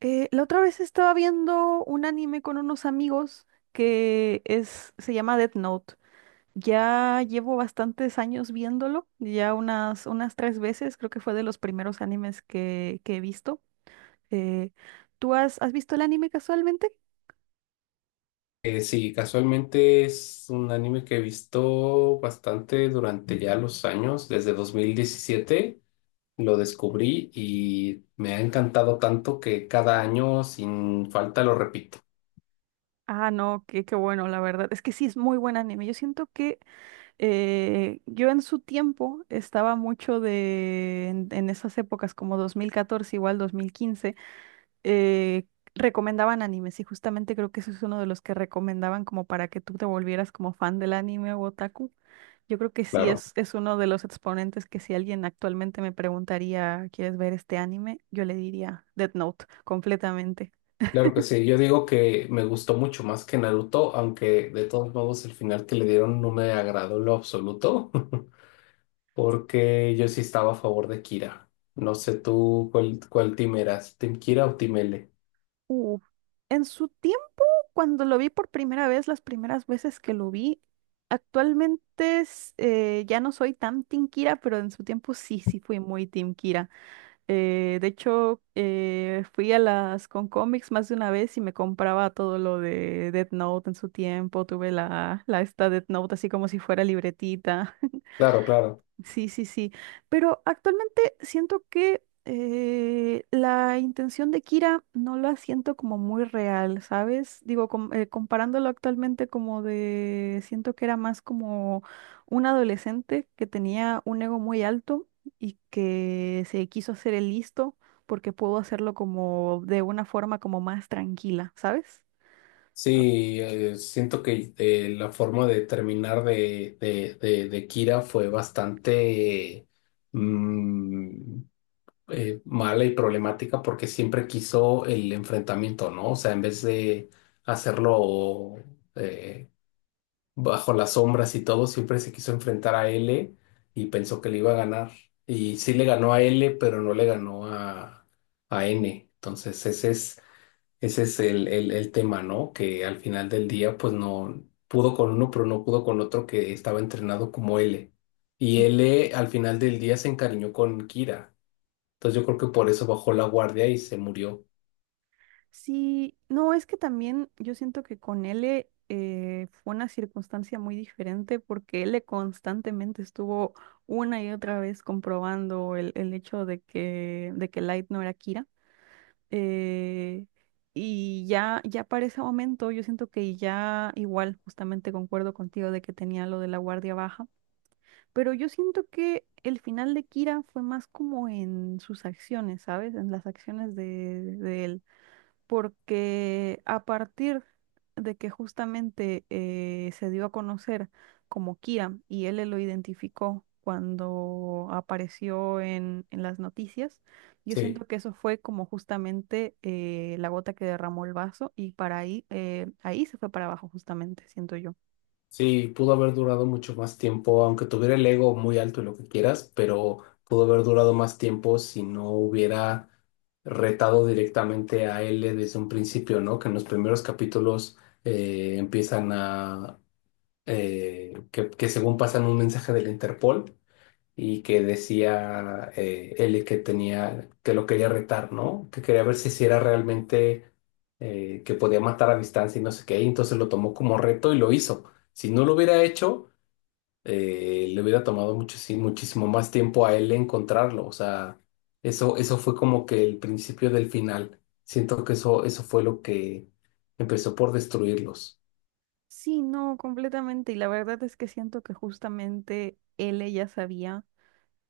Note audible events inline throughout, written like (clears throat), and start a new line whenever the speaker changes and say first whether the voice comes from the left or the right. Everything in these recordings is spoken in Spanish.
right: La otra vez estaba viendo un anime con unos amigos se llama Death Note. Ya llevo bastantes años viéndolo, ya unas tres veces, creo que fue de los primeros animes que he visto. Eh, ¿Tú has visto el anime casualmente?
left: Sí, casualmente es un anime que he visto bastante durante ya los años, desde 2017 lo descubrí y me ha encantado tanto que cada año sin falta lo repito.
right: Ah, no, qué bueno, la verdad. Es que sí, es muy buen anime. Yo siento que yo en su tiempo estaba mucho en esas épocas como 2014, igual 2015. eh, Recomendaban animes y justamente creo que eso es uno de los que recomendaban como para que tú te volvieras como fan del anime o otaku. Yo creo que sí
left: Claro,
right: es uno de los exponentes que, si alguien actualmente me preguntaría, ¿quieres ver este anime? Yo le diría Death Note completamente.
left: claro que sí, yo digo que me gustó mucho más que Naruto, aunque de todos modos el final que le dieron no me agradó en lo absoluto, (laughs) porque yo sí estaba a favor de Kira. No sé tú cuál team eras, ¿Team Kira o Team L?
right: Uh, en su tiempo, cuando lo vi por primera vez, las primeras veces que lo vi, actualmente ya no soy tan Team Kira, pero en su tiempo sí, sí fui muy Team Kira. De hecho, fui a las con cómics más de una vez y me compraba todo lo de Death Note en su tiempo. Tuve la esta Death Note así como si fuera libretita.
left: Claro, claro.
right: Sí, sí, sí. Pero actualmente siento que la intención de Kira no la siento como muy real, ¿sabes? Digo, comparándolo actualmente como de, siento que era más como un adolescente que tenía un ego muy alto y que se quiso hacer el listo porque pudo hacerlo como de una forma como más tranquila, ¿sabes?
left: Sí, siento que la forma de terminar de Kira fue bastante mm, mala y problemática porque siempre quiso el enfrentamiento, ¿no? O sea, en vez de hacerlo eh, bajo las sombras y todo, siempre se quiso enfrentar a L y pensó que le iba a ganar. Y sí le ganó a L, pero no le ganó a N. Entonces, ese es el tema, ¿no? Que al final del día, pues no pudo con uno, pero no pudo con otro que estaba entrenado como L. Y L al final del día se encariñó con Kira. Entonces yo creo que por eso bajó la guardia y se murió.
right: Sí, no, es que también yo siento que con L fue una circunstancia muy diferente porque L constantemente estuvo una y otra vez comprobando el hecho de de que Light no era Kira. eh, y ya para ese momento yo siento que ya igual, justamente concuerdo contigo de que tenía lo de la guardia baja, pero yo siento que el final de Kira fue más como en sus acciones, ¿sabes? En las acciones de él porque a partir de que justamente se dio a conocer como Kira y él lo identificó cuando apareció en las noticias, yo
left: Sí,
right: siento que eso fue como justamente la gota que derramó el vaso y para ahí, ahí se fue para abajo justamente, siento yo.
left: sí, pudo haber durado mucho más tiempo, aunque tuviera el ego muy alto y lo que quieras, pero pudo haber durado más tiempo si no hubiera retado directamente a L desde un principio, ¿no? Que en los primeros capítulos empiezan a que según pasan un mensaje del Interpol y que decía él que tenía, que lo quería retar, ¿no? Que quería ver si sí era realmente que podía matar a distancia y no sé qué, y entonces lo tomó como reto y lo hizo. Si no lo hubiera hecho, le hubiera tomado mucho, sí, muchísimo más tiempo a él encontrarlo. O sea, eso fue como que el principio del final. Siento que eso fue lo que empezó por destruirlos.
right: Sí, no, completamente. Y la verdad es que siento que justamente él ya sabía.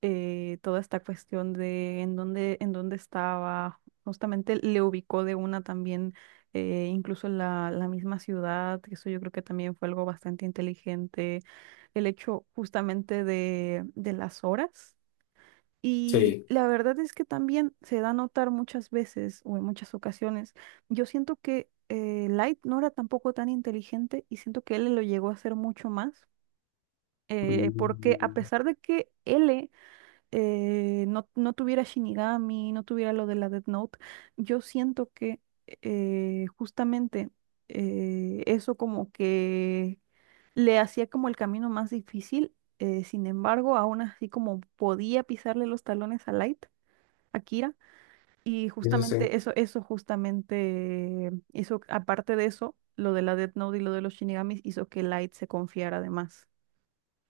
right: Toda esta cuestión de en dónde estaba, justamente le ubicó de una también, incluso la misma ciudad, que eso yo creo que también fue algo bastante inteligente, el hecho justamente de las horas. Y
left: Sí.
right: la verdad es que también se da a notar muchas veces o en muchas ocasiones, yo siento que Light no era tampoco tan inteligente y siento que L lo llegó a hacer mucho más, porque a
left: Mm.
right: pesar de que L no, no tuviera Shinigami, no tuviera lo de la Death Note, yo siento que justamente eso como que le hacía como el camino más difícil. Sin embargo, aún así como podía pisarle los talones a Light, a Kira, y
left: Sí, sí, sí.
right: justamente eso, eso justamente, eso, aparte de eso, lo de la Death Note y lo de los Shinigamis hizo que Light se confiara de más.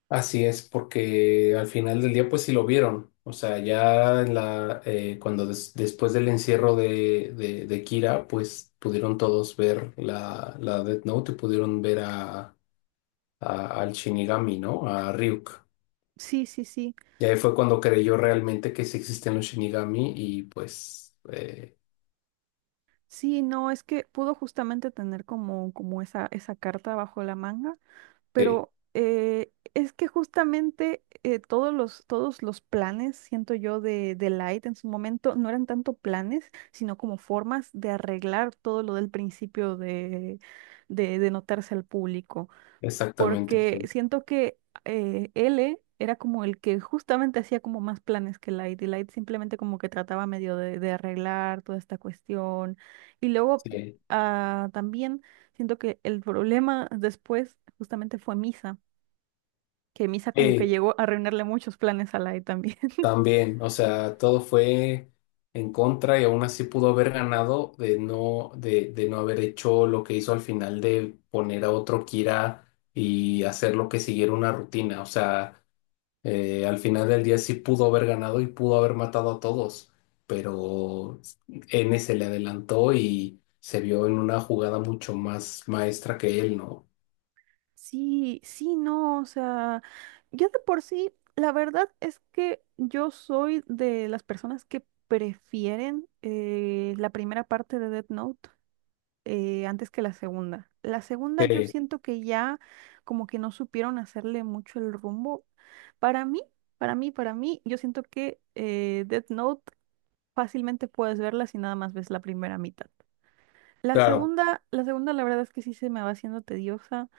left: Así es, porque al final del día, pues sí lo vieron. O sea, ya en la, cuando después del encierro de Kira, pues pudieron todos ver la, la Death Note y pudieron ver a, al Shinigami, ¿no? A Ryuk.
right: Sí, sí, sí.
left: Y ahí fue cuando creyó realmente que sí existen los Shinigami y pues
right: Sí, no, es que pudo justamente tener como, como esa carta bajo la manga,
left: sí,
right: pero es que justamente todos todos los planes, siento yo, de Light en su momento no eran tanto planes, sino como formas de arreglar todo lo del principio de notarse al público
left: exactamente,
right: porque
left: sí.
right: siento que L era como el que justamente hacía como más planes que Light, y Light simplemente como que trataba medio de arreglar toda esta cuestión. Y luego
left: Sí.
right: ah, también siento que el problema después justamente fue Misa, que Misa como que
left: Sí,
right: llegó a arruinarle muchos planes a Light también. (laughs)
left: también, o sea, todo fue en contra y aún así pudo haber ganado de no haber hecho lo que hizo al final de poner a otro Kira y hacer lo que siguiera una rutina. O sea, al final del día sí pudo haber ganado y pudo haber matado a todos, pero N se le adelantó y se vio en una jugada mucho más maestra que él, ¿no?
right: Sí, sí, no, o sea, yo de por sí, la verdad es que yo soy de las personas que prefieren la primera parte de Death Note. Antes que la segunda. La segunda yo
left: Sí,
right: siento que ya como que no supieron hacerle mucho el rumbo. Para mí, para mí, para mí, yo siento que Death Note fácilmente puedes verla si nada más ves la primera mitad.
left: claro.
right: La segunda, la verdad es que sí se me va haciendo tediosa.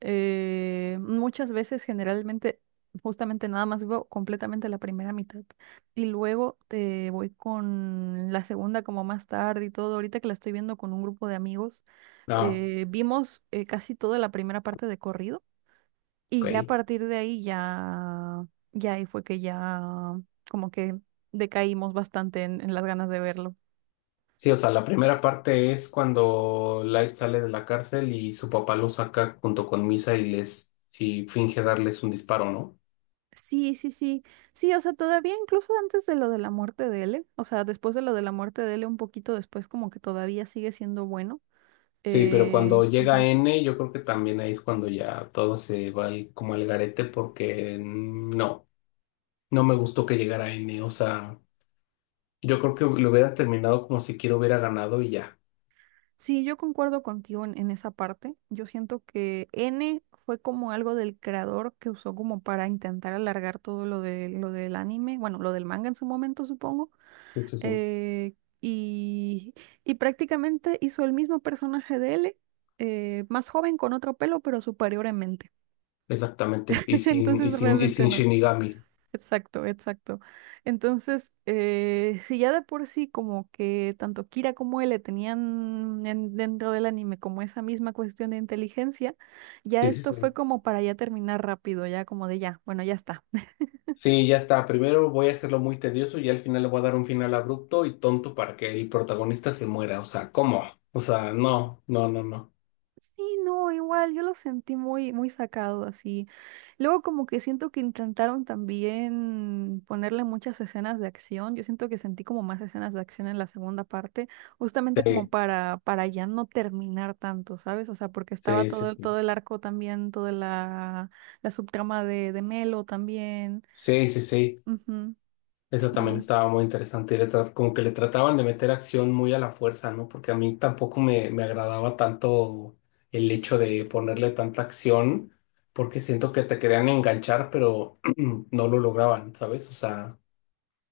right: Muchas veces, generalmente, justamente nada más veo completamente la primera mitad. Y luego te voy con la segunda como más tarde y todo. Ahorita que la estoy viendo con un grupo de amigos,
left: Ah,
right: vimos casi toda la primera parte de corrido. Y ya a
left: ok.
right: partir de ahí ya, ya ahí fue que ya como que decaímos bastante en las ganas de verlo.
left: Sí, o sea, la primera parte es cuando Light sale de la cárcel y su papá lo saca junto con Misa y les y finge darles un disparo, ¿no?
right: Sí, sí, sí. Sí, o sea, todavía incluso antes de lo de la muerte de L, o sea, después de lo de la muerte de L, un poquito después, como que todavía sigue siendo bueno.
left: Sí, pero cuando llega
right: Ujú.
left: N, yo creo que también ahí es cuando ya todo se va al- como al garete porque mm, no, no me gustó que llegara N, o sea, yo creo que lo hubiera terminado como si quiero hubiera ganado y ya.
right: Sí, yo concuerdo contigo en esa parte. Yo siento que N fue como algo del creador que usó como para intentar alargar todo lo de lo del anime, bueno, lo del manga en su momento, supongo.
left: Sí, sí, sí,
right: Eh, y, y prácticamente hizo el mismo personaje de L, más joven, con otro pelo, pero superior en mente.
left: exactamente. Y
right: (laughs)
left: sin, y
right: Entonces
left: sin, y
right: realmente
left: sin
right: no.
left: Shinigami.
right: Exacto, exacto. Entonces, si ya de por sí como que tanto Kira como él le tenían en- dentro del anime como esa misma cuestión de inteligencia, ya
left: Sí, sí,
right: esto fue
left: sí.
right: como para ya terminar rápido, ya como de ya, bueno, ya está.
left: Sí, ya está. Primero voy a hacerlo muy tedioso y al final le voy a dar un final abrupto y tonto para que el protagonista se muera. O sea, ¿cómo? O sea, no, no, no, no.
right: Sí, no, igual, yo lo sentí muy, muy sacado así. Luego como que siento que intentaron también ponerle muchas escenas de acción. Yo siento que sentí como más escenas de acción en la segunda parte, justamente como
left: Sí,
right: para ya no terminar tanto, ¿sabes? O sea, porque estaba
left: sí, sí.
right: todo todo el arco también, toda la subtrama de Melo también.
left: Sí, sí, sí, sí.
right: Ujú,
left: Eso
right: sí,
left: también
right: no.
left: estaba muy interesante. Y le como que le trataban de meter acción muy a la fuerza, ¿no? Porque a mí tampoco me agradaba tanto el hecho de ponerle tanta acción, porque siento que te querían enganchar, pero (clears throat) no lo lograban, ¿sabes? O sea,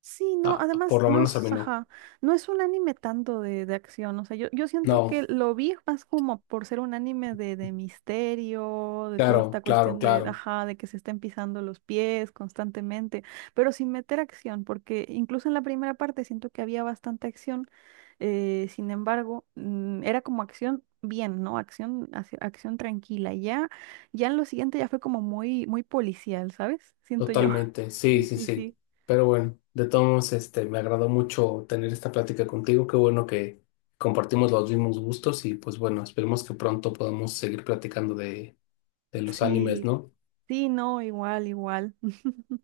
right: Sí, no,
left: ah,
right: además
left: por lo
right: no
left: menos a
right: es,
left: mí no.
right: ajá, no es un anime tanto de acción, o sea, yo siento que
left: No,
right: lo vi más como por ser un anime de misterio, de toda esta
left: claro, claro,
right: cuestión de,
left: claro.
right: ajá, de que se estén pisando los pies constantemente, pero sin meter acción, porque incluso en la primera parte siento que había bastante acción, sin embargo, mm, era como acción bien, ¿no? Acción, acción tranquila, y ya, ya en lo siguiente ya fue como muy, muy policial, ¿sabes? Siento yo. (laughs)
left: Totalmente, sí,
right: Sí,
left: sí,
right: sí,
left: sí.
right: sí.
left: Pero bueno, de todos modos, este, me agradó mucho tener esta plática contigo. Qué bueno que compartimos los mismos gustos y pues bueno, esperemos que pronto podamos seguir platicando de los animes,
right: Sí,
left: ¿no?
right: sí, no, igual, igual.